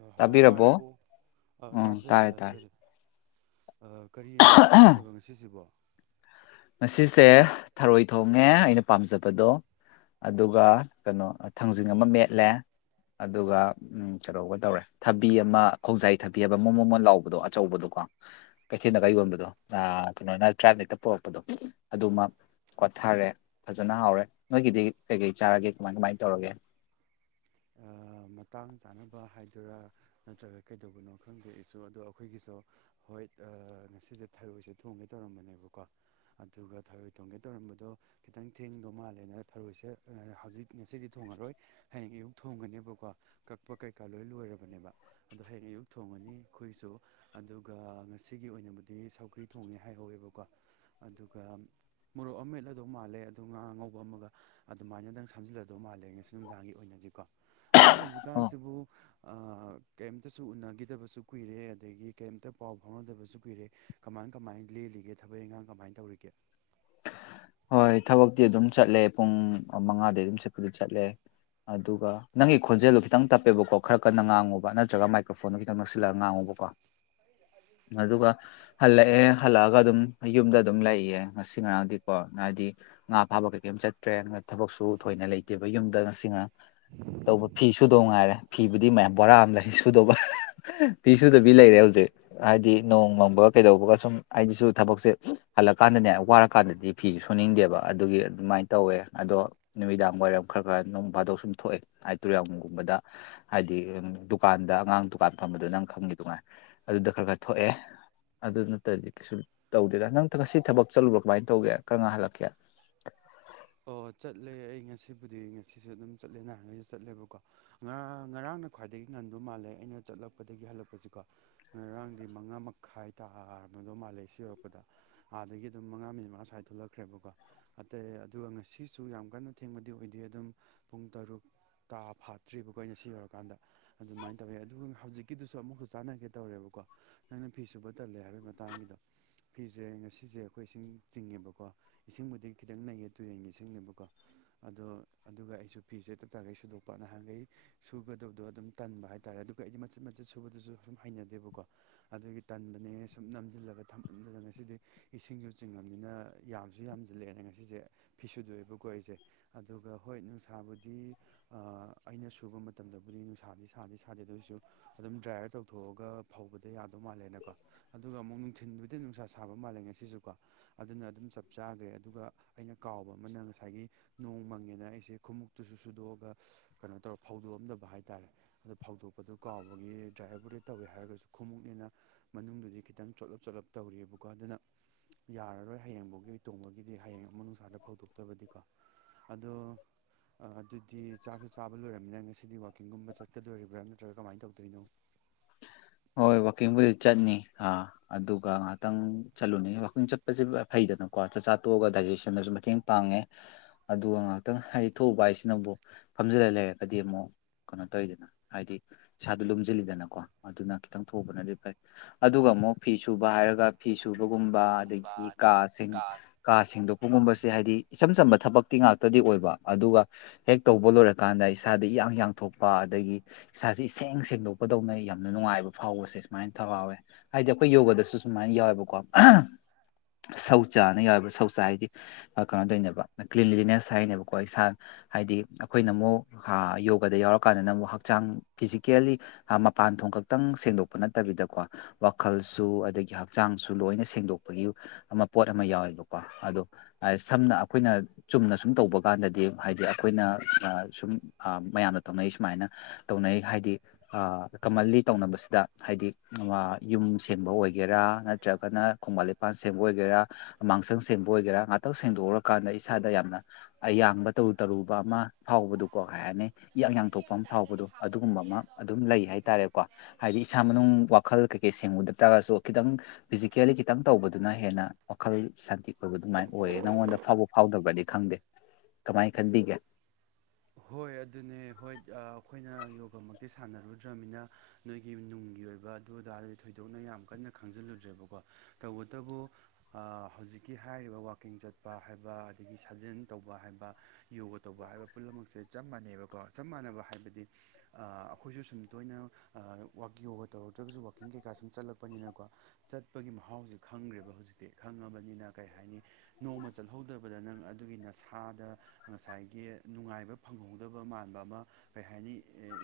ꯑ ꯍꯜꯂꯣ ꯇꯥꯕꯤꯔꯕꯣ ꯇꯥꯔꯕꯣ ꯑ ꯎꯝ ꯇꯥꯖꯔꯦ ꯇꯥꯔꯦ ꯇꯥꯔꯦ ꯇꯥꯖꯔꯦ ꯑ ꯀꯔꯤ ꯍꯤꯟꯖꯥꯡ ꯆꯥꯕꯤꯔꯕ ꯉꯁꯤꯖꯤꯕꯣ ꯉꯁꯤꯁꯦ ꯊꯔꯣꯏ ꯊꯣꯡꯉꯦ ꯑꯩꯅ ꯄꯥꯝꯖꯕꯗꯣ ꯑꯗꯨꯒ ꯀꯩꯅꯣ ꯊꯥꯡꯖꯤꯡ ꯑꯃ ꯃꯦꯠꯂꯦ ꯑꯗꯨꯒ ꯎꯝ ꯈꯗꯧꯕ ꯇꯧꯔꯦ ꯊꯕꯤ ꯑꯃ ꯈꯣꯡꯖꯥꯏ ꯊꯕꯤ ꯍꯥꯏꯕ ꯃꯣ ꯃꯣꯃꯣꯟ ꯂꯥꯎꯕꯗꯣ ꯑꯆꯧꯕꯗꯣꯀꯣ ꯀꯩꯊꯦꯜꯗꯒ ꯌꯣꯟꯕꯗꯣ ꯑꯏ ꯀꯩꯅꯣꯅ ꯇ꯭ꯔꯥꯏ ꯅꯥ ꯍ°ꯛꯇꯥ ꯄꯔꯛꯄꯗꯣ ꯑꯗꯨꯃꯛ ꯀꯣꯊꯔꯦ ꯐꯖꯅ ꯍꯥꯎꯔꯦ ꯅꯣꯏꯒꯤꯗꯤ ꯀꯩ ꯀꯩ ꯆꯥꯔꯒꯦ ꯀꯃꯥꯏ ꯀꯃꯥꯏ ꯇꯧꯔꯒꯦ ꯑꯥ ꯃꯇꯥꯡ ꯆꯥꯅꯕ ꯍꯥꯏꯗꯔꯥ ꯅꯠꯇ꯭ꯔꯒ ꯀꯩꯗꯧꯕꯅꯣ ꯈꯪꯗꯦ ꯑꯩꯁꯨ ꯑꯗꯣ ꯑꯩꯈꯣꯏꯒꯤꯁꯨ ꯍꯣꯏ ꯉꯁꯤꯁꯦ ꯊꯔꯣꯏꯁꯦ ꯊꯣꯡꯒꯦ ꯇꯧꯔꯝꯕꯅꯦꯕꯀꯣ ꯑꯗꯨꯒ ꯊꯔꯣꯏ ꯊꯣꯡꯒꯦ ꯇꯧꯔꯝꯕꯗꯣ ꯈꯤꯇꯪ ꯊꯦꯡꯗꯧ ꯃꯥꯜꯂꯦꯅ ꯊꯔꯣꯏꯁꯦ ꯍꯧꯖꯤꯛ ꯉꯁꯤꯗꯤ ꯊꯣꯡꯉꯔꯣꯏ ꯍꯌꯦꯡ ꯏꯌꯨꯛ ꯊꯣꯡꯒꯅꯦꯕꯀꯣ ꯀꯛꯄ ꯀꯩꯀꯥ ꯂꯣꯏ ꯂꯣꯏꯔꯕꯅꯦꯕ ꯑꯗꯣ ꯍꯌꯦꯡ ꯑꯌꯨꯛ ꯊꯣꯡꯉꯅꯤ ꯑꯩꯈꯣꯏꯁꯨ ꯑꯗꯨꯒ ꯉꯁꯤꯒꯤ ꯑꯣꯏꯅꯕꯨꯗꯤ ꯁꯧꯒ꯭ꯔꯤ ꯊꯣꯡꯉꯦ ꯍꯥꯏꯍꯧꯋꯦꯕꯀꯣ ꯑꯗꯨꯒ ꯃꯣꯔꯣꯛ ꯑꯃ ꯃꯠꯂꯗꯧ ꯃꯥꯜꯂꯦ ꯑꯗꯣ ꯉꯥ ꯑꯉꯧꯕ ꯑꯃꯒ ꯑꯗꯨꯃꯥꯏꯅꯗꯪ ꯁꯝꯖꯤꯜꯂꯗꯧ ꯃꯥꯜꯂꯦ ꯉꯁꯤ ꯅꯨꯡꯗꯥꯡꯒꯤ ꯑꯣꯏ ꯅꯗꯤ ꯀꯣ ꯑꯗꯣ ꯑꯣ ꯍꯧꯖꯤꯛꯀꯥꯟꯁꯤꯕꯨ ꯑꯥ ꯀꯩꯝꯇꯁꯨ ꯎꯅꯈꯤꯗꯕꯁꯨ ꯀꯨꯏꯔꯦ ꯑꯗꯒꯤ ꯀꯩꯝꯇ ꯄꯥꯎ ꯐꯥꯎꯅꯗꯕꯁꯨ ꯀꯨꯏꯔꯦ ꯀꯃꯥꯏ ꯀꯃꯥꯏ ꯂꯦꯜꯂꯤꯒꯦ ꯊꯕꯛ ꯏꯟꯈꯥꯡ ꯀꯃꯥꯏꯅ ꯇꯧꯔꯤꯒꯦ ꯍꯣꯏ ꯊꯕꯛꯇꯤ ꯑꯗꯨꯝ ꯆꯠꯂꯦ ꯄꯨꯡ ꯃꯉꯥꯗ ꯑꯗꯨꯝ ꯆꯠꯄꯗꯤ ꯆꯠꯂꯦ ꯑꯗꯨꯒ ꯅꯪꯒꯤ ꯈꯣꯟꯖꯦꯜꯗꯣ ꯈꯤꯇꯪ ꯇꯞꯄꯦꯕꯀꯣ ꯑꯗꯨꯒꯥ ꯅꯪꯒꯤ ꯈꫭꯟꯖ°ꯗꫭ ꯈꯤꯇꯪ ꯇꯞꯄꯦ ꯄꯥꯀꫭ ꯈꯔ ꯀꯟꯅ ꯉꯥꯡꯉꯨꯕ ꯅꯠꯇ꯭ꯔꯒ ꯃꯥꯏꯀ꯭ꯔꯣꯐꯣꯟꯗꯣ ꯈꯤꯇꯪ ꯅꯛꯁꯤꯜꯂꯒ ꯉꯥꯡꯉꯨꯕꯀꯣ [inaudible] ꯑꯗꯨꯒ ꯍꯜꯂꯛꯑꯦ ꯍꯜꯂꯛꯑꯒ ꯑꯗꯨꯝ ꯌꯨꯝꯗ ꯑꯗꯨꯝ ꯂꯩꯌꯦ ꯉꯁꯤ ꯉꯔꯥꯡꯗꯤ ꯀꯣ ꯍꯥꯏꯗꯤ ꯉꯥ ꯐꯥꯕ ꯀꯩ ꯀꯩꯝ ꯆꯠꯇ꯭ꯔꯦ ꯊꯕꯛꯁꯨ ꯊꯣꯏꯅ ꯂꯩꯇꯦꯕ ꯌꯨꯝꯗ ꯉꯁꯤ ꯉ ꯇꯧꯕ ꯐꯤ ꯁꯨꯗꯧ ꯉꯥꯏꯔꯦ ꯐꯤꯕꯨꯗꯤ ꯃꯌꯥꯝ ꯕꯣꯔꯥ ꯑꯃ ꯂꯩ ꯁꯨꯗꯧꯕ ꯐꯤ ꯁꯗꯕꯤ ꯂꯩꯔꯦ ꯍꯧꯖꯤꯛ ꯍꯥꯏꯗꯤ ꯅꯣꯡ ꯃꯪꯕꯒꯥ ꯀꯩꯗꯧꯕꯒꯥ ꯁꯨꯝ ꯑꯩꯗꯤꯁꯨ ꯊꯕꯛꯁꯦ ꯍꯜꯂꯛꯀꯥꯟꯗꯅꯦ ꯋꯥꯔ ꯀꯥꯟꯗꯗꯤ ꯐꯤꯁꯨ ꯁꯨꯅꯤꯡꯗꯦꯕ ꯑꯗꯨꯒꯤ ꯑꯗꯨꯃꯥꯏꯅ ꯇꯧꯋꯦ ꯑꯗꯣ ꯅꯨꯃꯤꯗꯥꯡ ꯋꯥꯏꯔꯝ ꯈꯔ ꯈꯔ ꯅꯣꯡ ꯐꯥꯗꯣꯛ ꯁꯨꯝ ꯊꯣꯛꯑꯦ ꯍꯥꯏ ꯇꯨꯔꯌꯥꯝꯒꯨꯝꯕꯗ ꯍꯥꯏꯗꯤ ꯗꯨꯀꯥꯟꯗ ꯑꯉꯥꯡ ꯗꯨꯀꯥꯟ ꯐꯝꯕꯗꯨ ꯅꯪ ꯈꯪꯈꯤꯗꯨꯉꯥꯏꯅ ꯑꯗꯨꯗ ꯈꯔ ꯈꯔ ꯊꯣꯛꯑꯦ ꯑꯗꯨ ꯅꯠꯇꯗꯤ ꯀꯩꯁꯨ ꯇꯧꯗꯦꯗ ꯅꯪ ꯉꯁꯤ ꯊꯕꯛ ꯆꯠꯂꯨꯕ꯭ꯔꯥ ꯀꯃꯥꯏꯅ ꯇꯧꯒꯦ ꯀꯔꯝ ꯀꯥꯟꯗꯥ ꯍꯜꯂꯛꯀꯦ ꯑꯣ ꯆꯠꯂꯦ ꯑꯩ ꯉꯁꯤꯕꯨꯗꯤ ꯉꯁꯤꯁꯨ ꯑꯗꯨꯝ ꯆꯠꯂꯦ ꯅꯍꯥꯟꯈꯩꯁꯨ ꯆꯠꯂꯦꯕꯀꯣ ꯉꯥꯡ ꯉꯔꯥꯡꯅ ꯈ꯭ꯋꯥꯏꯗꯒꯤ ꯉꯟꯕ ꯃꯥꯜꯂꯦ ꯑꯩꯅ ꯆꯠꯂꯛꯄꯗꯒꯤ ꯍꯜꯂꯛꯄꯁꯤꯀꯣ ꯉꯔꯥꯡꯗꯤ ꯃꯉꯥ ꯃꯈꯥꯏ ꯇꯥꯔꯝꯃꯗꯣ ꯃꯥꯜꯂꯦ ꯁꯤ ꯌꯧꯔꯛꯄꯗ ꯑꯥꯗꯒꯤ ꯑꯗꯨꯝ ꯃꯉꯥ ꯃꯤꯅꯤꯠ ꯃꯉꯥ ꯁ꯭ꯋꯥꯏ ꯊꯣꯛꯂꯛꯈ꯭ꯔꯦꯕꯀꯣ ꯑꯇꯩ ꯑꯗꯨꯒ ꯉꯁꯤꯁꯨ ꯌꯥꯝ ꯀꯟꯅ ꯊꯦꯡꯕꯗꯤ ꯑꯣꯏꯗꯦ ꯑꯗꯨꯝ ꯄꯨꯡ ꯇꯔꯨꯛ ꯀꯥ ꯐꯥꯠꯇ꯭ꯔꯤꯕꯀꯣ ꯑꯩꯅ ꯁꯤ ꯌꯧꯔꯀꯥꯟꯗ ꯑꯗꯨꯃꯥꯏꯅ ꯇꯧꯋꯦ ꯑꯗꯨꯒ ꯍꯧꯖꯤꯛꯀꯤꯗꯁꯨ ꯑꯃꯨꯛꯁꯨ ꯆꯥꯟꯅꯒꯦ ꯇꯧꯔꯦꯕꯀꯣ ꯅꯪꯅ ꯐꯤ ꯁꯨꯕ ꯇꯜꯂꯦ ꯍꯥꯏꯕꯒꯤ ꯃꯇꯥꯡꯒꯤꯗꯣ ꯐꯤꯁꯦ ꯉꯁꯤꯁꯦ ꯑꯩꯈꯣꯏ ꯏꯁꯤꯡ ꯆꯤꯡꯉꯦꯕꯀꯣ ꯏꯁꯤꯡꯕꯨꯗꯤ ꯈꯤꯇꯪ ꯅꯩꯌꯦ ꯇꯨꯔꯦꯟꯒꯤ ꯏꯁꯤꯡꯅꯦꯕꯀꯣ ꯑꯗꯣ ꯑꯗꯨꯒ ꯑꯩꯁꯨ ꯐꯤꯁꯦ ꯇꯞ ꯇꯥꯈꯩ ꯁꯨꯗꯣꯛꯄ ꯅꯍꯥꯟꯈꯩ ꯁꯨꯒꯗꯕꯗꯣ ꯑꯗꯨꯝ ꯇꯟꯕ ꯍꯥꯏꯇꯥꯔꯦ ꯑꯗꯨꯒ ꯑꯩꯗꯤ ꯃꯆꯤꯠ ꯃꯆꯤꯠ ꯁꯨꯕꯗꯨꯁꯨ ꯁꯨꯝ ꯍꯩꯅꯗꯦꯕꯀꯣ ꯑꯗꯨꯒꯤ ꯇꯟꯕꯅꯦꯅ ꯁꯨꯝ ꯅꯝꯁꯤꯜꯂꯒ ꯊꯝꯕꯗꯨꯗ ꯉꯁꯤꯗꯤ ꯏꯁꯤꯡꯁꯨ ꯆꯤꯡꯉꯅꯤꯅ ꯌꯥꯝꯁꯨ ꯌꯥꯝꯁꯤꯜꯂꯛꯑꯦꯅ ꯉꯁꯤꯁꯦ ꯐꯤ ꯁꯨꯗꯣꯛꯑꯕꯀꯣ ꯑꯩꯁꯦ ꯑꯗꯨꯒ ꯍꯣꯏ ꯅꯨꯡꯁꯥꯕꯨꯗꯤ ꯑꯥ ꯑꯩꯅ ꯁꯨꯕ ꯃꯇꯝꯗꯕꯨꯗꯤ ꯅꯨꯡꯁꯥꯗꯤ ꯁꯥꯗꯤ ꯁꯥꯗꯦ ꯑꯗꯨ ꯑꯣꯏꯁꯨ ꯑꯗꯨꯝ ꯗ꯭ꯔꯥꯏꯌꯔ ꯇꯧꯊꯣꯛꯑꯒ ꯐꯧꯕꯗ ꯌꯥꯗꯧ ꯃꯥꯜꯂꯦꯅꯀꯣ ꯑꯗꯨꯒ ꯑꯃꯨꯛ ꯅꯨꯡꯊꯤꯟꯕꯨꯗꯤ ꯅꯨꯡꯁꯥ ꯁꯥꯕ ꯃꯥꯜꯂꯦ ꯉꯁꯤꯁꯨꯀꯣ ꯑꯗꯨꯅ ꯑꯗꯨꯝ ꯆꯞ ꯆꯥꯈ꯭ꯔꯦ ꯑꯗꯨꯒ ꯑꯩꯅ ꯀꯥꯎꯕ ꯑꯃꯅ ꯉꯁꯥꯏꯒꯤ ꯅꯣꯡ ꯃꯪꯉꯦꯅ ꯑꯩꯁꯦ ꯈꯃꯨꯛꯇꯇꯨꯁꯨ ꯁꯨꯗꯣꯛꯑꯒ ꯀꯩꯅꯣ ꯇꯧꯔ ꯐꯧꯗꯣꯛꯑꯝꯗꯕ ꯍꯥꯏ ꯇꯔꯦ [inaudible] ꯐꯥꯎꯗꯣꯛꯄꯗꯨ ꯀꯥꯎꯕꯒꯤ ꯗ꯭ꯔꯥꯏꯕꯔꯕꯨꯗꯤ ꯇꯧꯋꯦ ꯍꯥꯏꯔꯒꯁꯨ ꯈꯨꯣꯡꯃꯨꯛꯅꯤꯅ ꯃꯅꯨꯡꯗꯨꯗꯤ ꯈꯤꯇꯪ ꯆꯣꯠꯂꯞ ꯆꯣꯠꯂꯞ ꯇꯧꯔꯤꯑꯕꯀꯣ ꯑꯗꯨꯅ ꯌꯥꯔꯔꯣꯏ ꯍꯌꯦꯡꯐꯥꯎꯒꯤ ꯇꯣꯡꯕꯒꯤꯗꯤ ꯍꯌꯦꯡ [unintelligible] ꯇꯕꯗꯤꯀꯣ ꯑꯗꯣ ꯑꯗꯨꯗꯤ ꯆꯥꯛꯁꯨ ꯆꯥꯕ ꯂꯣꯏꯔꯕꯃꯤꯅ ꯉꯁꯤꯗꯤ ꯋꯀꯤꯡꯒꯨꯝꯕ ꯆꯠꯀꯗꯣꯔꯤꯕ꯭ꯔꯥ ꯅꯠꯇ꯭ꯔꯒ ꯀꯃꯥꯏꯅ ꯇꯧꯗꯣꯏꯅꯣ [inaudible] ꯍꯣꯏ ꯋꯥꯛꯀꯤꯡꯕꯨꯗꯤ ꯆꯠꯅꯤ ꯑꯥ ꯑꯗꯨꯒ ꯉꯍꯥꯛꯇꯪ ꯆꯠꯂꯨꯅꯤ ꯋꯥꯛꯀꯤꯡ ꯆꯠꯄꯁꯦ ꯐꯩꯗꯅꯀꯣ ꯆꯥꯛꯆꯥ ꯇꯣꯛꯑꯒ ꯗꯥꯏꯖꯦꯁꯟꯗꯁꯨ ꯃꯇꯦꯡ ꯄꯥꯡꯉꯦ ꯑꯗꯨꯒ ꯉꯥꯏꯍꯥꯛꯇꯪ ꯍꯥꯏꯗꯤ ꯊꯣꯛꯎꯕ ꯍꯥꯏꯁꯤꯅꯕꯨ ꯐꯝꯖꯤꯜꯂ ꯂꯩꯔꯒꯗꯤ ꯑꯃꯨꯛ ꯀꯩꯅꯣ ꯇꯧꯋꯤꯗꯅ ꯍꯥꯏꯗꯤ ꯏꯁꯥꯗ ꯂꯣꯝꯁꯤꯜꯂꯤꯗꯅꯀꯣ ꯑꯗꯨꯅ ꯈꯤꯇꯪ ꯊꯣꯛꯎꯕꯅꯗꯤ ꯐꯩ ꯑꯗꯨꯒ ꯑꯃꯨꯛ ꯐꯤ ꯁꯨꯕ ꯍꯥꯏꯔꯒ ꯐꯤ ꯁꯨꯕꯒꯨꯝꯕ ꯒꯨꯝꯕ ꯑꯗꯒꯤ ꯑꯗꯩ ꯀꯥ ꯁꯤꯡ ꯀꯥ ꯁꯦꯡꯗꯣꯛꯄꯒꯨꯝꯕꯁꯦ ꯍꯥꯏꯗꯤ ꯏꯆꯝ ꯆꯝꯕ ꯊꯕꯛꯇꯤ ꯉꯥꯛꯇꯗꯤ ꯑꯣꯏꯕ ꯑꯗꯨꯒ ꯍꯦꯛ ꯇꯧꯕ ꯂꯣꯏꯔꯀꯥꯟꯗ ꯏꯁꯥꯗ ꯏꯌꯥꯡ ꯌꯥꯡꯊꯣꯛꯄ ꯑꯗꯒꯤ ꯏꯁꯥꯁꯦ ꯏꯁꯦꯡ ꯁꯦꯡꯗꯣꯛꯄꯗꯧꯅ ꯌꯥꯝꯅ ꯅꯨꯡꯉꯥꯏꯕ ꯐꯥꯎꯕꯁꯦ ꯁꯨꯃꯥꯏꯅ ꯐꯥꯎꯋꯦ ꯍꯥꯏꯗꯤ ꯑꯩꯈꯣꯏ ꯌꯣꯒꯗꯁꯨ ꯁꯨꯃꯥꯏꯅ ꯌꯥꯎꯋꯦꯕꯀꯣ [unintelligible] ꯁꯧꯆꯥꯥꯅ ꯌꯥꯎꯋꯦꯕ ꯁꯧꯆꯥ ꯍꯥꯏꯗꯤ ꯀꯩꯅꯣ ꯇꯣꯏꯅꯦꯕ ꯀ꯭ꯂꯤꯟꯂꯤꯅꯦꯁ ꯍꯥꯏꯅꯦꯕꯀꯣ ꯏꯁꯥ ꯍꯥꯏꯗꯤ ꯑꯩꯈꯣꯏꯅ ꯑꯃꯨꯛ [unintelligible] ꯌꯣꯒꯗ ꯌꯥꯎꯔꯀꯥꯟꯗꯅ ꯑꯃꯨꯛ ꯍꯛꯆꯥꯡ ꯐꯤꯖꯤꯀꯦꯜꯂꯤ ꯃꯄꯥꯟ ꯊꯣꯡ ꯈꯛꯇꯪ ꯁꯦꯡꯗꯣꯛꯄ ꯅꯠꯇꯕꯤꯗꯀꯣ ꯋꯥꯈꯜꯁꯨ ꯑꯗꯒꯤ ꯍꯛꯆꯥꯡꯁꯨ ꯂꯣꯏꯅ ꯁꯦꯡꯗꯣꯛꯄꯒꯤ ꯑꯃ ꯄꯣꯠ ꯑꯃ ꯌꯥꯎꯋꯦ ꯀꯣ ꯑꯗꯣ ꯁꯝꯅ ꯑꯩꯈꯣꯏꯅ ꯆꯨꯝꯅ ꯁꯨꯝ ꯇꯧꯕ ꯀꯥꯟꯗꯗꯤ ꯍꯥꯏꯗꯤ ꯑꯩꯈꯣꯏꯅ ꯁꯨꯝ ꯃꯌꯥꯝꯅ ꯇꯧꯅꯩ ꯁꯨꯃꯥꯏꯅ ꯇꯧꯅꯩ ꯍꯥꯏꯗꯤ ꯀꯃꯟꯂꯤ ꯇꯧꯅꯕꯁꯤꯗ ꯍꯥꯏꯗꯤ [unintelligible] ꯌꯨꯝ ꯁꯦꯡꯕ ꯑꯣꯏꯒꯦꯔꯥ ꯅꯠꯇ꯭ꯔꯒꯅ ꯈꯣꯡꯕꯥꯟ ꯂꯤꯄꯥꯟ ꯁꯦꯡꯕ ꯑꯣꯏꯒꯦꯔꯥ ꯑꯃꯥꯡꯁꯪ ꯁꯦꯡꯕ ꯑꯣꯏꯒꯦꯔꯥ ꯉꯥꯛꯇꯪ ꯁꯦꯡꯗꯣꯛꯎꯔꯀꯥꯟꯗ ꯏꯁꯥꯗ ꯌꯥꯝꯅ ꯑꯌꯥꯡꯕ ꯇꯔꯨ ꯇꯔꯨꯕ ꯑꯃ ꯐꯥꯎꯕꯗꯨ ꯀꯣ ꯀꯩ ꯍꯥꯏꯅꯤ ꯏꯌꯥꯡ ꯌꯥꯡꯊꯣꯛꯄ ꯑꯃ ꯐꯥꯎꯕꯗꯣ ꯑꯗꯨꯒꯨꯝꯕ ꯑꯃ ꯑꯗꯨꯝ ꯂꯩ ꯍꯥꯏꯇꯥꯔꯦꯀꯣ ꯍꯥꯏꯗꯤ ꯏꯁꯥ ꯏꯁꯥ ꯃꯅꯨꯡ ꯋꯥꯈꯜ ꯀꯩꯀꯩ ꯁꯦꯡꯕ ꯅꯠꯇꯥꯔꯒꯁꯨ ꯈꯤꯇꯪ ꯐꯤꯖꯤꯀꯦꯜꯂꯤ ꯈꯤꯇꯪ ꯇꯧꯕꯗꯨꯅ ꯍꯦꯟꯅ ꯋꯥꯈꯜ ꯁꯥꯟꯇꯤ [unintelligible] ꯑꯗꯨꯃꯥꯏꯅ ꯑꯣꯏꯌꯦ ꯅꯪꯉꯣꯟꯗ ꯐꯥꯎꯕ ꯐꯥꯎꯗꯕ꯭ꯔꯗꯤ ꯈꯪꯗꯦ ꯀꯃꯥꯏꯅ ꯈꯟꯕꯤꯒꯦ ꯍꯣꯏ ꯑꯗꯨꯅꯦ ꯍꯣꯏ ꯑꯩꯈꯣꯏꯅ ꯌꯣꯒꯃꯛꯇꯤ ꯁꯥꯟꯅꯔꯨꯗ꯭ꯔꯃꯤꯅ ꯅꯣꯏꯒꯤ ꯅꯨꯡꯒꯤ ꯑꯣꯏꯕ ꯑꯗꯨ ꯑꯗꯥꯗꯤ ꯊꯣꯏꯗꯣꯛꯅ ꯌꯥꯝ ꯀꯟꯅ ꯈꯪꯖꯤꯜꯂꯨꯗ꯭ꯔꯦꯕꯀꯣ ꯇꯧꯕꯇꯕꯨ ꯑꯥ ꯍꯧꯖꯤꯛꯀꯤ ꯍꯥꯏꯔꯤꯕ ꯋꯀꯤꯡ ꯆꯠꯄ ꯍꯥꯏꯕ ꯑꯗꯒꯤ ꯁꯥꯖꯦꯜ ꯇꯧꯕ ꯍꯥꯏꯕ ꯌꯣꯒ ꯇꯧꯕ ꯍꯥꯏꯕ ꯄꯨꯝꯅꯃꯛ ꯁꯦ ꯆꯞ ꯃꯥꯟꯅꯩꯕꯀꯣ ꯆꯞ ꯃꯥꯟꯅꯕ ꯍꯥꯏꯕꯗꯤ ꯑꯥ ꯑꯩꯈꯣꯏꯁꯨ ꯁꯨꯝ ꯇꯣꯏꯅ ꯑꯥ ꯋꯥꯛ ꯌꯣꯒ ꯇꯧꯔꯛꯇ꯭ꯔꯒꯁꯨ ꯋꯥꯛꯀꯤꯡ ꯀꯩꯀꯥ ꯁꯨꯝ ꯆꯠꯂꯛꯄꯅꯤꯅꯀꯣ ꯆꯠꯄꯒꯤ ꯃꯍꯥꯎꯁꯦ ꯈꯪꯈ꯭ꯔꯦꯕ ꯍꯧꯖꯤꯛꯇꯤ ꯈꯪꯉꯕꯅꯤꯅ ꯀꯩ ꯍꯥꯏꯅꯤ ꯅꯣꯡꯃ ꯆꯠꯍꯧꯗꯕꯗ ꯅꯪ ꯑꯗꯨꯒꯤ ꯅꯁꯥꯗ ꯉꯁꯥꯏꯒꯤ ꯅꯨꯡꯉꯥꯏꯕ ꯐꯪꯍꯧꯗꯕ ꯃꯥꯟꯕ ꯑꯃ ꯀꯩ ꯍꯥꯏꯅꯤ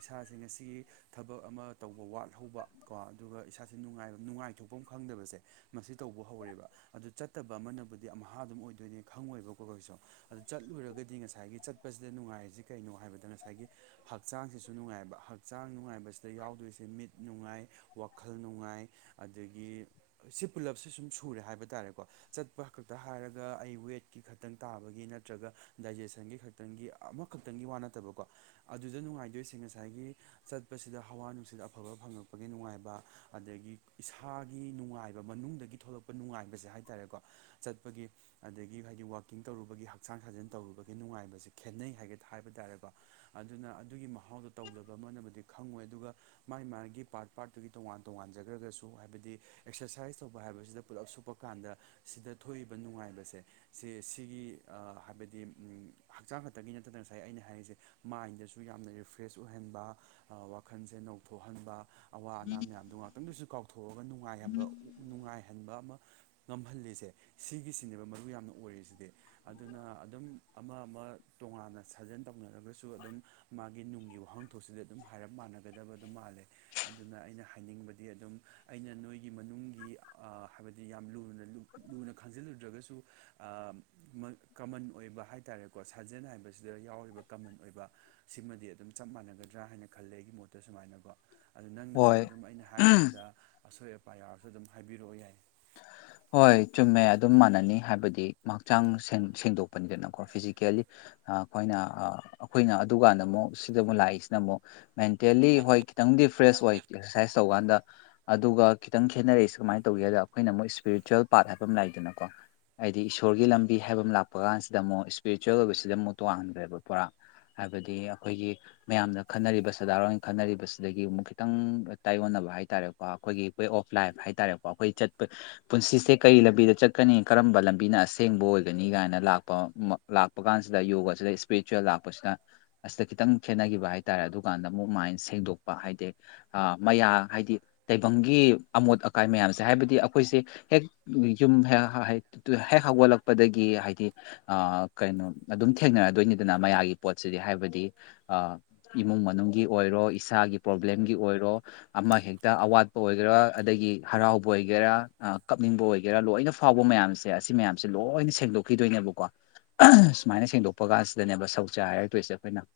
ꯏꯁꯥꯁꯤ ꯉꯁꯤꯒꯤ ꯊꯕꯛ ꯑꯃ ꯇꯧꯕ ꯋꯥꯠꯍꯧꯕ ꯀꯣ ꯑꯗꯨꯒ ꯏꯁꯥꯁꯦ ꯅꯨꯡꯉꯥꯏ ꯅꯨꯡꯉꯥꯏꯊꯣꯛꯐꯝ ꯈꯪꯗꯕꯁꯦ ꯃꯁꯤ ꯇꯧꯕ ꯍꯧꯔꯦꯕ ꯑꯗꯨ ꯆꯠꯇꯕ ꯑꯃꯅꯕꯨꯗꯤ ꯑꯃꯍꯥ ꯑꯗꯨꯝ ꯑꯣꯏꯗꯣꯏꯅꯦ ꯈꯪꯉꯣꯏꯕꯀꯣ ꯑꯩꯈꯣꯏꯁꯨ ꯑꯗꯨ ꯆꯠꯂꯨꯔꯒꯗꯤ ꯉꯁꯥꯏꯒꯤ ꯆꯠꯄꯁꯤꯗ ꯅꯨꯡꯉꯥꯏꯔꯤꯁꯤ ꯀꯩꯅꯣ ꯍꯥꯏꯕꯗ ꯉꯁꯥꯏꯒꯤ ꯍꯛꯆꯥꯡꯁꯤꯁꯨ ꯅꯨꯡꯉꯥꯏꯕ ꯍꯛꯆꯥꯡ ꯅꯨꯡꯉꯥꯏꯕꯁꯤꯗ ꯌꯥꯎꯗꯣꯏꯁꯦ ꯃꯤꯠ ꯅꯨꯡꯉꯥꯏ ꯋꯥꯈꯜ ꯅꯨꯡꯉꯥꯏ ꯑꯗꯒꯤ ꯁꯤ ꯄꯨꯜꯂꯞꯁ ꯁꯨꯝ ꯁꯨꯔꯦ ꯍꯥꯏꯕ ꯇꯥꯔꯦ ꯀꯣ ꯆꯠꯄ ꯈꯛꯇ ꯍꯥꯏꯔꯒ ꯑꯩ ꯋꯦꯠꯀꯤ ꯈꯛꯇꯪ ꯇꯥꯕꯒꯤ ꯅꯠꯇ꯭ꯔꯒ ꯗꯥꯏꯖꯦꯁꯟꯒꯤ ꯈꯛꯇꯪꯒꯤ ꯑꯃꯨꯛ ꯈꯛꯇꯪꯒꯤ ꯋꯥ ꯅꯠꯇꯕꯀꯣ ꯑꯗꯨꯗ ꯅꯨꯡꯉꯥꯏꯗꯣꯏꯁꯦ ꯉꯁꯥꯏꯒꯤ ꯆꯠꯄꯁꯤꯗ ꯍꯋꯥ ꯅꯨꯡꯁꯤꯠ ꯑꯐꯕ ꯐꯪꯉꯛꯄꯒꯤ ꯅꯨꯡꯉꯥꯏꯕ ꯑꯗꯒꯤ ꯏꯁꯥꯒꯤ ꯅꯨꯡꯉꯥꯏꯕ ꯃꯅꯨꯡꯗꯒꯤ ꯊꯣꯛꯂꯛꯄ ꯅꯨꯡꯉꯥꯏꯕꯁꯦ ꯍꯥꯏꯇꯥꯔꯦꯀꯣ꯫ ꯆꯠꯄꯒꯤ ꯑꯗꯒꯤ ꯍꯥꯏꯗꯤ ꯋꯥꯀꯤꯡ ꯇꯧꯔꯨꯕꯒꯤ ꯍꯛꯆꯥꯡ ꯁꯥꯖꯟ ꯇꯧꯔꯨꯕꯒꯤ ꯅꯨꯡꯉꯥꯏꯕꯕꯁꯤ ꯈꯦꯠꯅꯩ ꯍꯥꯏꯒꯗ ꯍꯥꯏꯕ ꯇꯥꯔꯦꯀꯣ ꯑꯗꯨꯅ ꯑꯗꯨꯒꯤ ꯃꯍꯥꯎꯗꯣ ꯇꯧꯗꯕ ꯑꯃꯅꯕꯨꯗꯤ ꯈꯪꯉꯣꯏ ꯑꯗꯨꯒ ꯃꯥꯥꯏ ꯃꯥꯒꯤ ꯄꯥꯔꯠ ꯄꯥꯔꯠꯇꯨꯒꯤ ꯇꯣꯉꯥꯟ ꯇꯣꯉꯥꯟꯖꯈ꯭ꯔꯒꯁꯨ ꯍꯥꯏꯕꯗꯤ ꯑꯦꯛꯁꯔꯁꯥꯏꯁ ꯇꯧꯕ ꯍꯥꯏꯕꯁꯤꯗ ꯄꯨꯜꯂꯞ ꯁꯨꯞꯄꯛ ꯀꯥꯟꯗ ꯁꯤꯗ ꯊꯣꯛꯏꯕ ꯅꯨꯡꯉꯥꯏꯕꯁꯦ ꯁꯦ ꯁꯤꯒꯤ ꯍꯥꯏꯕꯗꯤ ꯍꯛꯆꯥꯡ ꯈꯛꯇꯒꯤ ꯅꯠ ꯅꯠꯇꯅ ꯉꯁꯥꯏ ꯑꯩꯅ ꯍꯥꯏꯔꯤꯁꯦ ꯃꯥꯏꯟꯗꯁꯨ ꯌꯥꯝꯅ ꯔꯤꯐ꯭ꯔꯦꯁ ꯑꯣꯏꯍꯟꯕ꯫ ꯑꯥ ꯋꯥꯈꯟꯁꯦ ꯅꯧꯊꯣꯛꯍꯟꯕꯥ꯫ ꯑꯋꯥ ꯑꯅꯥ ꯃꯌꯥꯝꯗꫭ ꯉꯥꯛꯇꯪꯗꯨꯁꯨ ꯀꯥꯎꯊꯣꯛꯑꯒ ꯅꯨꯡꯉꯥꯏꯍꯟꯕ ꯅꯨꯡꯉꯥꯏꯍꯟꯕ ꯑꯃ ꯉꯝꯍꯜꯂꯤꯁꯦ ꯁꯤꯒꯤꯁꯤꯅꯦꯕ ꯃꯔꯨ ꯌꯥꯝꯅ ꯑꯣꯏꯔꯤꯁꯤꯗꯤ ꯑꯗꯨꯅ ꯑꯗꯨꯝ ꯑꯃ ꯑꯃ ꯇꯣꯉꯥꯟꯅ ꯁꯥꯖꯦꯟ ꯇꯧꯅꯔꯒꯁꯨ ꯑꯗꯨꯝ ꯃꯥꯒꯤ ꯅꯨꯡꯒꯤ ꯋꯥꯍꯟꯊꯣꯛꯁꯤꯗ ꯑꯗꯨꯝ ꯍꯥꯏꯔꯞ ꯃꯥꯟꯅꯒꯗꯕ ꯑꯗꯨꯝ ꯃꯥꯜꯂꯦ꯫ ꯑꯗꯨꯅ ꯑꯩꯅ ꯍꯥꯏꯅꯤꯡꯕꯗꯤ ꯑꯗꯨꯝ ꯑꯩꯅ ꯅꯣꯏꯒꯤ ꯃꯅꯨꯡꯒꯤ ꯑꯥ ꯍꯥꯏꯕꯗꯤ ꯌꯥꯝ ꯂꯨꯅ ꯂꯨ ꯂꯨꯅ ꯈꯪꯖꯤꯜꯂꯨꯗ꯭ꯔꯒꯁꯨ ꯑ ꯃ ꯀꯃꯟ ꯑꯣꯏꯕ ꯍꯥꯏꯇꯥꯔꯦꯀꯣ ꯁꯥꯏ ꯁꯥꯖꯦꯟ ꯍꯥꯏꯕꯁꯤꯗ ꯌꯥꯎꯔꯤꯕ ꯀꯃꯟ ꯑꯣꯏꯕ ꯁꯤꯃꯗꯤ ꯑꯗꯨꯝ ꯆꯞ ꯃꯥꯟꯅꯒꯗ꯭ꯔꯥ ꯍꯥꯏꯅ ꯈꯜꯂꯦ ꯑꯩꯒꯤ ꯃꯣꯠꯇ ꯁꯨꯃꯥꯏꯅꯀꯣ꯫ ꯑꯗꯨ ꯅꯪꯅꯁꯨ ꯍꯣꯏ ꯑꯗꯨꯝ ꯑꯩꯅ ꯍꯥꯏꯔꯤꯁꯤꯗꯥ ꯑꯁꯣꯏ ꯑꯄꯥ ꯌꯥꯎꯔꯁꯨ ꯑꯗꯨꯝ ꯍꯥꯏꯕꯤꯔꯛꯑꯣ ꯌꯥꯏ꯫ ꯍꯣꯏ ꯆꯨꯝꯃꯦ ꯑꯗꯨꯝ ꯃꯥꯟꯅꯅꯤ ꯍꯥꯏꯕꯗꯤ ꯃꯍꯛꯆꯥꯡ ꯁꯦꯡꯗꯣꯛꯄꯅꯤꯗꯅꯀꯣ ꯐꯤꯖꯤꯀꯦꯜꯂꯤ꯫ ꯑ ꯈꯣꯏꯅ ꯑꯈꯣꯏꯅ ꯑꯗꯨꯀꯥꯟꯗ ꯑꯃꯨꯛ ꯁꯤꯗ ꯑꯃꯨꯛ ꯂꯥꯛꯏꯁꯤꯅ ꯑꯃꯨꯛ ꯃꯦꯟꯇꯦꯜꯂꯤ ꯍꯣꯏ ꯈꯤꯇꯪꯗꯤ ꯐ꯭ꯔꯦꯁ ꯈꯤꯇꯪꯗꯤ ꯑꯣꯏ [inaudible] ꯁꯥꯏꯁ ꯇꯧꯀꯥꯟꯗ ꯑꯗꯨꯒ ꯈꯤꯇꯪ ꯈꯦꯠꯅꯔꯛꯏꯁꯦ ꯀꯃꯥꯏꯅ ꯇꯧꯒꯦꯗ ꯑꯩꯈꯣꯏꯅ ꯃꯨꯛ ꯁ ꯁ꯭ꯄꯤꯔꯤꯆꯨꯋꯦꯜ ꯄꯥꯠ ꯍꯥꯏꯕ ꯑꯃ ꯂꯩꯗꯅꯀꯣ꯫ ꯍꯥꯏꯗꯤ ꯏꯁꯣꯔꯒꯤ ꯂꯝꯕꯤ ꯍꯥꯏꯕ ꯑꯃ ꯂꯥꯛꯄ ꯀꯥꯟꯁꯤꯗ ꯑꯃꯨꯛ ꯏꯁꯄꯤꯔꯤꯆꯨꯋꯦꯜ ꯑꯣꯏꯕꯁꯤꯗ ꯑꯃꯨꯛ ꯇꯣꯉꯟꯈ꯭ꯔꯦꯕ ꯄꯨꯔꯥ꯫ ꯍꯥꯏꯕꯗꯤ ꯑꯩꯈꯣꯏꯒꯤ ꯃꯌꯥꯝꯅ ꯈꯟꯅꯔꯤꯕ ꯁꯗꯥꯔꯣꯟ ꯈꯟꯅꯔꯤꯕꯁꯤꯗꯒꯤ ꯑꯃꯨꯛ ꯈꯤꯇꯪ ꯇꯥꯏꯌꯣꯟꯅꯕ ꯍꯥꯏꯇꯥꯔꯦ꯫ ꯀꯣ ꯑꯩꯈꯣꯏꯒꯤ ꯋꯦ ꯑꯣꯐ ꯂꯥꯏꯐ ꯍꯥꯏꯇꯥꯔꯦꯀꯣ ꯑꯩꯈꯣꯏ ꯆꯠꯄ ꯄꯨꯟꯁꯤꯁꯦ ꯀꯔꯤ ꯂꯝꯕꯤꯗ ꯆꯠꯀꯅꯤ ꯀꯔꯝꯕ ꯂꯝꯕꯤꯅ ꯑꯁꯦꯡꯕ ꯑꯣꯏꯒꯅꯤ ꯀꯥꯏꯅ ꯂꯥꯛꯄ ꯃ ꯂꯥꯛꯄ ꯀꯥꯟꯁꯤꯗ ꯌꯣꯒꯁꯤꯗ ꯏꯁꯄꯤꯔꯤꯆꯨꯋꯦꯜ ꯂꯥꯛꯄꯁꯤꯅ ꯑꯁꯤꯗ ꯈꯤꯇꯪ ꯈꯦꯠꯅꯈꯤꯕ ꯍꯥꯏ ꯇꯔꯦ ꯑꯗꯨꯀꯥꯟꯗ ꯑꯃꯨꯛ ꯃꯥꯏꯟ ꯁꯦꯡꯗꯣꯛꯄ ꯍꯥꯏꯗꯤ ꯃꯌꯥ ꯍꯥꯏꯗꯤ ꯇꯩꯕꯪꯒꯤ ꯑꯃꯣꯠ ꯑꯀꯥꯏ ꯃꯌꯥꯝꯁꯦ ꯍꯥꯏꯕꯗꯤ ꯑꯩꯈꯣꯏꯁꯦ ꯍꯥꯏꯕꯗꯤ ꯍꯦꯛ ꯌꯨꯝ ꯍꯦꯛ ꯍ ꯍꯦꯛ ꯍꯧꯒꯠꯂꯛꯄꯗꯒꯤ ꯍꯥꯏꯗꯤ ꯑ ꯀꯩꯅꯣ ꯑꯗꯨꯝ ꯊꯦꯡꯅꯔꯗꯣꯏꯅꯤꯗꯅ ꯃꯌꯥꯒꯤ ꯄꯣꯠꯁꯤꯗꯤ ꯍꯥꯏꯕꯗꯤ ꯑꯥ ꯏꯃꯨꯡ ꯃꯅꯨꯡꯒꯤ ꯑꯣꯏꯔꯣ ꯏꯁꯥꯒꯤ ꯄ꯭ꯔꯣꯕ꯭ꯂꯦꯝꯒꯤ ꯑꯣꯏꯔꯣ꯫ ꯑꯃ ꯍꯦꯛꯇ ꯑꯋꯥꯠꯄ ꯑꯣꯏꯒꯦꯔꯥ ꯑꯗꯒꯤ ꯍꯔꯥꯎꯕ ꯑꯣꯏꯒꯦꯔꯥ ꯑ ꯀꯞꯅꯤꯡꯕ ꯑꯣꯏꯒꯦꯔꯥ ꯂꯣꯏꯅ ꯐꯥꯎꯕ ꯃꯌꯥꯝꯁꯦ ꯑꯁꯤ ꯃꯌꯥꯝꯁꯦ ꯂꯣꯏꯅ ꯁ ꯁꯦꯡꯗꯣꯛꯈꯤꯗꯣꯏꯅꯦꯕꯀꯣ [unintelligible] ꯁꯨꯃꯥꯏꯅ ꯁꯦꯡꯗꯣꯛꯄ ꯀꯥꯟꯁꯤꯗꯅꯦꯕ ꯁꯧ ꯆ ꯍꯥꯏꯔꯛꯇꯣꯏꯁꯦ ꯑꯩꯈꯣꯏꯅ ꯍꯦ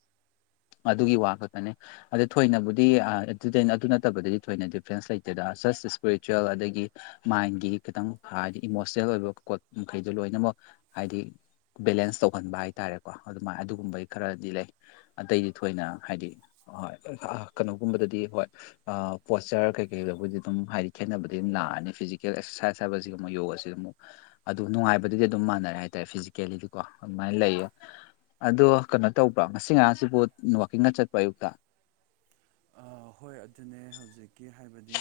ꯑꯗꯨꯒꯤ ꯋꯥ ꯈꯛꯇꯅꯦ꯫ ꯑꯗ ꯊꯣꯏꯅꯕꯨꯗꯤ ꯑ ꯑꯗꯨꯗ ꯑꯗꯨ ꯅꯠꯇꯕꯗꯗꯤ ꯊꯣꯏꯅ ꯗꯤꯐ꯭ꯔꯦꯟꯁ ꯂꯩꯇꯦꯗ ꯖꯁ ꯏꯁ꯭ꯄꯤꯔꯤꯆꯨꯋꯦꯜ ꯑꯗꯒꯤ ꯃꯥꯏꯟꯒꯤ ꯈꯤꯇꯪ ꯍꯥꯏꯗꯤ ꯏꯃꯣꯁꯅꯦꯜ ꯑꯣꯏꯕ ꯄꯣꯠ ꯃꯈꯩꯗꯨꯣ ꯂꯣꯏꯅꯃꯛ ꯍꯥꯏꯗꯤ ꯕꯦꯂꯦꯟꯁ ꯇꯧꯍꯟꯕ ꯍꯥꯏꯇꯥꯔꯦꯀꯣ ꯑꯗꯨꯃꯥꯏ ꯑꯗꯨꯒꯨꯝꯕꯒꯤ ꯈꯔꯗꯤ ꯂꯩ ꯑꯇꯩꯗꯤ ꯊꯣꯏꯅ ꯍꯥꯏꯗꯤ ꯍꫭꯏ ꯑ ꯑ ꯀꯩꯅꯣꯒꯨꯝꯕꯗꯗꯤ ꯍꯣꯏ ꯑ ꯄꯣꯁꯆꯔ ꯀꯩ ꯀꯩꯗꯕꯨꯣꯏꯗꯤ ꯑꯗꯨꯝ ꯍꯥꯏꯗꯤ ꯈꯦꯠꯅꯕꯗꯤ ꯑꯗꯨꯝ ꯂꯥꯛꯑꯅꯤ ꯐꯤꯖꯤꯛ ꯀꯦꯜ ꯑꯦꯛꯁꯔꯁꯥꯏꯁ ꯍꯥꯏꯕꯁꯤꯒ ꯑꯃꯨꯛ ꯌꯣꯒꯁꯤ ꯑꯃꯨꯛ ꯑꯗꯨ ꯅꯨꯡꯉꯥꯏꯕꯗꯨꯗꯤ ꯑꯗꯨꯝ ꯃꯥꯟꯅꯔꯦ ꯍꯥꯏꯇꯥꯔꯦ ꯐꯤꯖꯤꯀꯦꯜꯂꯤꯗꯤꯀꯣ ꯑꯗꯨꯃꯥꯏꯅ ꯂꯩꯌꯦ꯫ ꯑꯗꯣ ꯀꯩꯅꯣ ꯇꯧꯕ꯭ꯔꯥ ꯉꯁꯤ ꯉꯔꯥꯡꯁꯤꯕꯨ ꯋꯥꯋꯀꯤꯡꯒ ꯆꯠꯄ ꯑꯌꯨꯛꯇ꯫ ꯑꯥ ꯍꯣꯏ ꯑꯗꯨꯅꯦ ꯍꯧꯖꯤꯛꯀꯤ ꯍꯥꯏꯕꯗꯤ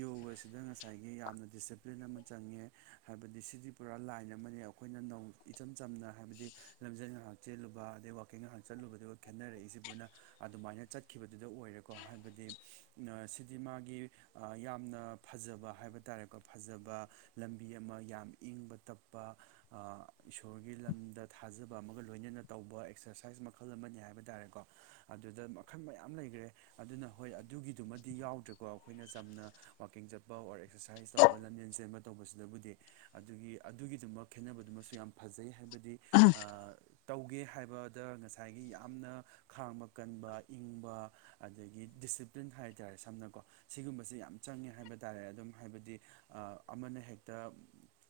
ꯌꯣꯒꯁꯤꯗ ꯉꯁꯥꯏꯒꯤ ꯌꯥꯝꯅ ꯗꯤꯁꯁꯤꯞ ꯄ꯭ꯂꯤꯟ ꯑꯃ ꯆꯪꯉꯦ ꯍꯥꯏꯕꯗꯤ ꯁꯤꯗꯤ ꯄꯨꯔꯥ ꯂꯥꯏꯟ ꯑꯃꯅꯦ ꯑꯈꯣꯏꯅ ꯅꯩ ꯏꯆꯝ ꯆꯝꯅ ꯍꯥꯏꯕꯗꯤ ꯂꯝꯖꯦꯟ ꯉꯥꯏꯍꯥꯛ ꯆꯦꯜꯂꯨꯕ ꯑꯗꯩ ꯋꯥꯛꯀꯤꯡ ꯉꯥꯏꯍꯥꯛ ꯆꯠꯂꯨꯕꯗꯨꯒ ꯈꯦꯠꯅꯔꯛꯏꯁꯤꯕꯨꯅ ꯑꯗꯨꯃꯥꯏꯅ ꯆꯠꯈꯤꯕꯗꯨꯗ ꯑꯣꯏꯔꯦꯀꯣ ꯍꯥꯏꯕꯗꯤ [unintelligible] ꯅꯥ ꯁꯤꯗꯤ ꯃꯥꯒꯤ ꯑꯥ ꯌꯥꯝꯅ ꯐꯖꯕ ꯍꯥꯏꯕ ꯇꯥꯔꯦꯀꯣ ꯐꯖꯕ ꯂꯝꯕꯤ ꯑꯃ ꯌꯥꯝ ꯏꯪꯕ ꯇꯞꯄ ꯑꯥ ꯏꯁꯣꯔꯒꯤ ꯂꯝꯗ ꯊꯥꯖꯕ ꯑꯃꯒ ꯂꯣꯏꯅꯅ ꯇꯧꯕ ꯑꯦꯛꯁꯔꯁꯥꯏꯁ ꯃꯈꯜ ꯑꯃꯅꯤ ꯍꯥꯏꯕ ꯇꯥꯔꯦꯀꯣ꯫ ꯑꯗꯨꯗ ꯃꯈꯟ ꯃꯌꯥꯝ ꯂꯩꯒ꯭ꯔꯦ ꯑꯗꯨꯅ ꯍꯣꯏ ꯑꯗꯨꯒꯤꯗꯨꯃꯗꯤ ꯌꯥꯎꯗ꯭ꯔꯦꯀꯣ ꯑꯈꯣꯏꯅ ꯆꯝꯅ ꯋꯥꯛꯀꯤꯡ ꯆꯠꯄ ꯑꯣꯔ ꯑꯦꯛꯁꯔꯁꯥꯏꯁ ꯇꯧꯕ ꯂꯝꯖꯦꯟ ꯆꯦꯟꯕ ꯇꯧꯕꯁꯤꯗꯕꯨꯗꯤ ꯑꯗꯨꯒꯤ ꯑꯗꯨꯒꯤꯗꯨꯃ ꯈꯦꯠꯅꯕꯗꯨꯃꯁꯨ ꯌꯥꯝ ꯐꯖꯩ ꯍꯥꯏꯕꯗꯤ ꯑꯥ ꯇꯧꯒꯦ ꯍꯥꯏꯕꯗ ꯉꯁꯥꯏꯒꯤ ꯌꯥꯝꯅ ꯈꯥꯡꯕ ꯀꯟꯕ ꯏꯤꯡꯕ ꯑꯗꯒꯤ ꯗꯤꯁꯁꯤꯄ꯭ꯂꯤꯟ ꯍꯥꯏꯇꯥꯔꯦ ꯁꯝꯅꯀꯣ ꯁꯤꯒꯨꯝꯕꯁꯦ ꯌꯥꯝ ꯆꯪꯉꯦ ꯍꯥꯏꯕ ꯇꯥꯔꯦ ꯑꯗꯨꯝ ꯍꯥꯏꯕꯗꯤ ꯑꯥ ꯑꯃꯅ ꯍꯦꯛꯇ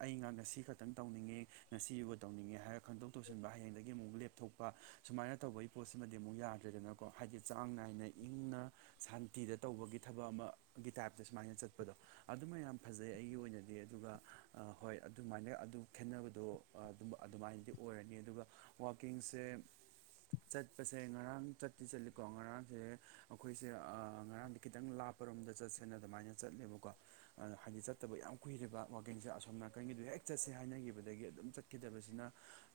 ꯑꯩꯥꯉꯛ ꯉꯁꯤ ꯈꯛꯇꯪ ꯇꯧꯅꯤꯡꯉꯦ ꯉꯁꯤ ꯌꯨꯕ ꯇꯧꯅꯤꯡꯉꯦ ꯍꯥꯏꯔ ꯈꯪꯗꯧ ꯇꯧꯁꯤꯟꯕ ꯍꯌꯦꯡꯗꯒꯤ ꯑꯃꯨꯛ ꯂꯦꯞꯊꯣꯛ ꯄꯥ ꯁꯨꯃꯥꯏꯅ ꯇꯧꯕꯒꯤ ꯄꯣꯠꯁꯤꯃꯗꯤ ꯑꯃꯨꯛ ꯌꯥꯗ꯭ꯔꯦꯗꯅꯀꯣ ꯍꯥꯏꯗꯤ ꯆꯥꯡ ꯅꯥꯏꯅ ꯏꯤꯡꯅ ꯁꯥꯟꯇꯤꯗ ꯇꯧꯕꯒꯤ ꯊꯕꯛ ꯑꯃ ꯒꯤ ꯇꯥꯏꯞꯇ ꯁꯨꯃꯥꯏꯅ ꯆꯠꯄꯗꯣ ꯑꯗꯨꯃ ꯌꯥꯝ ꯐꯖꯩ ꯑꯩꯒꯤ ꯑꯣꯏꯅꯗꯤ ꯑꯗꯨꯒ ꯑꯥ ꯍꯣꯏ ꯑꯗꯨꯃꯥꯏꯅꯒ ꯑꯗꯨ ꯈꯦꯠꯅꯕꯗꯣ ꯑꯥ ꯗꯨꯝ ꯑꯗꯨꯃꯥꯏꯅꯗꯤ ꯑꯣꯏꯔꯅꯤ ꯑꯗꯨꯒ ꯋꯥꯛꯀꯤꯡꯁꯦ ꯆꯠꯄꯁꯦ ꯉꯔꯥꯡ ꯆꯠꯇꯤ ꯆꯠꯂꯤꯀꯣ ꯉꯔꯥꯡꯁꯦ ꯑꯈꯣꯏꯁꯦ ꯑꯥ ꯉꯔꯥꯡꯗꯤ ꯈꯤꯇꯪ ꯂꯥꯞꯄꯔꯣꯝꯗ ꯆꯠꯁꯦꯅ ꯑꯗꯨꯃꯥꯏꯅ ꯆꯠꯂꯦꯕꯀꯣ ꯑꯥ ꯍꯥꯏꯗꯤ ꯆꯠꯇꯕ ꯌꯥꯝ ꯀꯨꯏꯔꯦꯕ ꯋꯥꯛꯀꯤꯡꯁꯦ ꯑꯁꯣꯝꯅ ꯀꯟꯒꯤꯗꯨ ꯍꯦꯛ ꯆꯠꯁꯦ ꯍꯥꯏꯅꯈꯤꯕꯗꯒꯤ ꯑꯗꯨꯝ ꯆꯠꯈꯤꯗꯕꯁꯤꯅ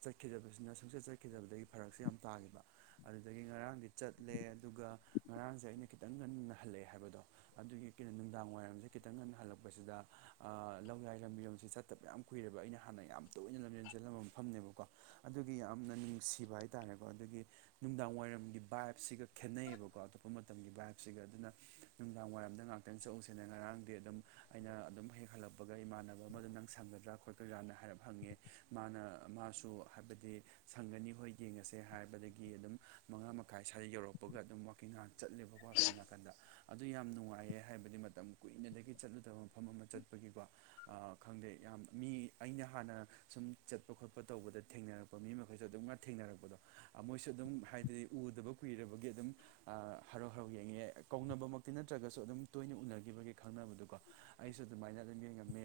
ꯆꯠꯈꯤꯗꯕꯁꯤꯅ ꯁꯨꯡꯆꯠ ꯆꯠ ꯈꯤꯗꯕꯗꯒꯤ ꯐꯔꯛꯁꯨ ꯌꯥꯝ ꯇꯥꯈꯤꯕ ꯑꯗꯨꯗꯒꯤ ꯉꯔꯥꯡꯗꯤ ꯆꯠꯂꯦ ꯑꯗꯨꯒ ꯉꯔꯥꯡꯁꯦ ꯑꯩꯅ ꯈꯤꯇꯪ ꯉꯟꯅꯍꯜꯂꯛꯑꯦ ꯍꯥꯏꯕꯗꯣ ꯑꯗꯨꯒꯤ ꯀꯤꯅꯣ ꯅꯨꯡꯗꯥꯡ ꯋꯥꯏꯔꯝꯁꯦ ꯈꯤꯇꯪ ꯉꯟꯅ ꯍꯜꯂꯛꯄꯁꯤꯗ ꯑꯥ ꯂꯧꯌꯥꯏ ꯂꯝꯕꯤꯔꯣꯝꯁꯦ ꯆꯠ ꯇꯞ ꯌꯥꯝ ꯀꯨꯏꯔꯦꯕ ꯑꯩꯅ ꯍꯥꯟꯅ ꯌꯥꯝ ꯇꯣꯏꯅ ꯂꯝꯖꯦꯟ ꯆꯦꯜꯂꯝꯕ ꯃꯐꯝꯅꯦꯕꯀꯣ ꯑꯗꯨꯒꯤ ꯌꯥꯝꯅ ꯅꯨꯡꯁꯤꯕ ꯍꯥꯏꯇꯥꯥꯔꯦꯀꯣ ꯑꯗꯨꯒꯤ ꯅꯨꯡꯗꯥꯡ ꯋꯥꯏꯔꯝꯒꯤ ꯚꯥꯏꯞꯁꯤꯒ ꯈꯦꯠꯅꯩꯌꯦꯕ ꯀꯣ ꯑꯇꯣꯞꯄ ꯃꯇꯝꯒꯤ ꯚꯥꯏꯞꯁꯤꯒ ꯑꯗꯨꯅ ꯅꯨꯡꯗꯥꯡ ꯋꯥꯏꯔꯝꯗ ꯉꯥꯛꯇꯪ ꯆꯠꯎꯁꯦꯅ ꯉꯔꯥꯡꯗꯤ ꯑꯗꯨꯝ ꯑꯩꯅ ꯑꯗꯨꯝ ꯍꯦꯛ ꯍꯜꯂꯛꯄꯒ ꯏꯃꯥꯟꯅꯕ ꯑꯃ ꯑꯗꯨꯝ ꯅꯪ ꯁꯪꯒꯗ꯭ꯔꯥ ꯈꯣꯠ [unintelligible] ꯍꯥꯏꯔꯞ ꯍꯪꯉꯦ ꯃꯥꯅ ꯃꯥꯁꯨ ꯍꯥꯏꯕꯗꯤ ꯁꯪꯒꯅꯤ ꯍꯣꯏ ꯌꯦꯡꯉꯁꯦ ꯍꯥꯏꯕꯗꯒꯤ ꯑꯗꯨꯝ ꯃꯉꯥ ꯃꯈꯥꯏ ꯁ꯭ꯋꯥꯏꯗ ꯌꯧꯔꯛꯄꯒ ꯑꯗꯨꯝ ꯋꯥꯛ ꯀꯤ ꯉꯛ ꯆꯠꯂꯦꯕꯀꯣ ꯁꯣꯝ ꯅꯥꯀꯟꯗ ꯑꯗꯨ ꯌꯥꯝ ꯅꯨꯡꯉꯥꯏꯌꯦ ꯍꯥꯏꯕꯗꯤ ꯃꯇꯝ ꯀꯨꯏꯅꯗꯒꯤ ꯆꯠꯂꯨꯗꯕ ꯐꯝ ꯑꯃ ꯆꯠꯄꯒꯤꯀꯣ ꯑꯥ ꯈꯪꯗꯦ ꯌꯥꯝ ꯃꯤ ꯑꯩꯅ ꯍꯥꯟꯅ ꯁꯨꯝ ꯆꯠꯄ ꯈꯣꯠꯄ ꯇꯧꯕꯗ ꯊꯦꯡꯅꯔꯞ ꯄꯥ ꯃꯤ ꯃꯈꯩꯁꯨ ꯑꯗꯨꯝ ꯉꯥ ꯊꯦꯡꯅꯔꯛꯄꯗꯣ ꯑꯥ ꯃꯣꯏꯁꯨ ꯑꯗꯨꯝ ꯍꯥꯏꯗꯤ ꯎꯗꯕ ꯀꯨꯏꯔꯕꯒꯤ ꯑꯗꯨꯝ ꯑꯥ ꯍꯔꯥꯎ ꯍꯔꯥꯎ ꯌꯦꯡꯉꯦ ꯀꯧꯅꯕꯃꯛꯇꯤ ꯅꯠꯇ꯭ꯔꯒꯁꯨ ꯑꯗꯨꯝ ꯇꯣꯏꯅ ꯎꯅꯈꯤꯕꯒꯤ ꯈꯪꯅꯕꯗꯨꯀꯣ ꯑꯩꯁꯨ ꯑꯗꯨꯃꯥꯏꯅ ꯑꯗꯨꯝ ꯌꯦꯡꯉꯝꯃꯦ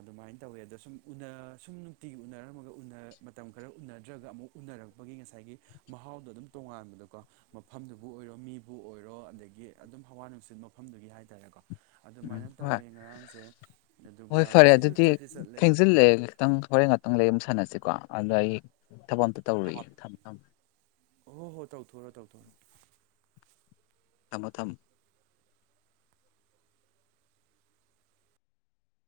ꯑꯗꯨꯃꯥꯏꯟ ꯇꯧꯋꯦ ꯑꯗꯣ ꯁꯨꯝ ꯎꯅꯥ ꯁꯨꯝ ꯅꯨꯡꯇꯤꯒꯤ ꯎꯅꯔꯝꯃꯒ ꯎꯅꯥ ꯃꯇꯝ ꯈꯔ ꯎꯅꯗ꯭ꯔꯒ ꯑꯃꯨꯛ ꯎꯅꯔꯛꯄꯒꯤ ꯉꯁꯥꯏꯒꯤ ꯃꯍꯥꯎꯗꯣ ꯑꯗꯨꯝ ꯇꯣꯉꯥꯟꯕꯗꯣꯀꯣ ꯃꯐꯝꯗꯨ ꯕꯨ ꯑꯣꯏꯔꯣ ꯃꯤꯕꯨ ꯑꯣꯏꯔꯣ ꯑꯗꯒꯤ ꯑꯗꯨꯝ ꯍꯋꯥ ꯅꯨꯡꯁꯤꯠ ꯃꯐꯝꯗꯨꯒꯤ ꯍꯥꯏꯇꯥꯔꯦꯀꯣ ꯎꯝ ꯑꯗꯨꯃꯥꯏꯅ ꯇꯧꯋꯦ ꯍꯣꯏ ꯉꯔꯥꯡꯁꯦ ꯑꯗꯨꯒ ꯉꯁꯤꯁꯨ ꯆꯠꯇꯤ ꯆꯠꯂꯦ ꯁꯤꯜꯂꯦꯒ ꯈꯤꯇꯪ ꯍꯣꯔꯦꯟ ꯉꯥꯛꯇꯪ ꯂꯩ ꯑꯃꯨꯛ ꯁꯥꯟꯅꯁꯦꯀꯣ ꯑꯗꯣ ꯑꯩ ꯊꯕꯛ ꯑꯝꯇ ꯇꯧꯔꯨꯒꯤꯒꯦ ꯊꯝꯃꯦ ꯊꯝꯃꯦ ꯑꯣ ꯍꯣ ꯍꯣ ꯇꯧꯊꯣꯛꯔꯣ ꯇꯧꯊꯣꯛꯔꯣ ꯊꯝꯃꯣ ꯊꯝ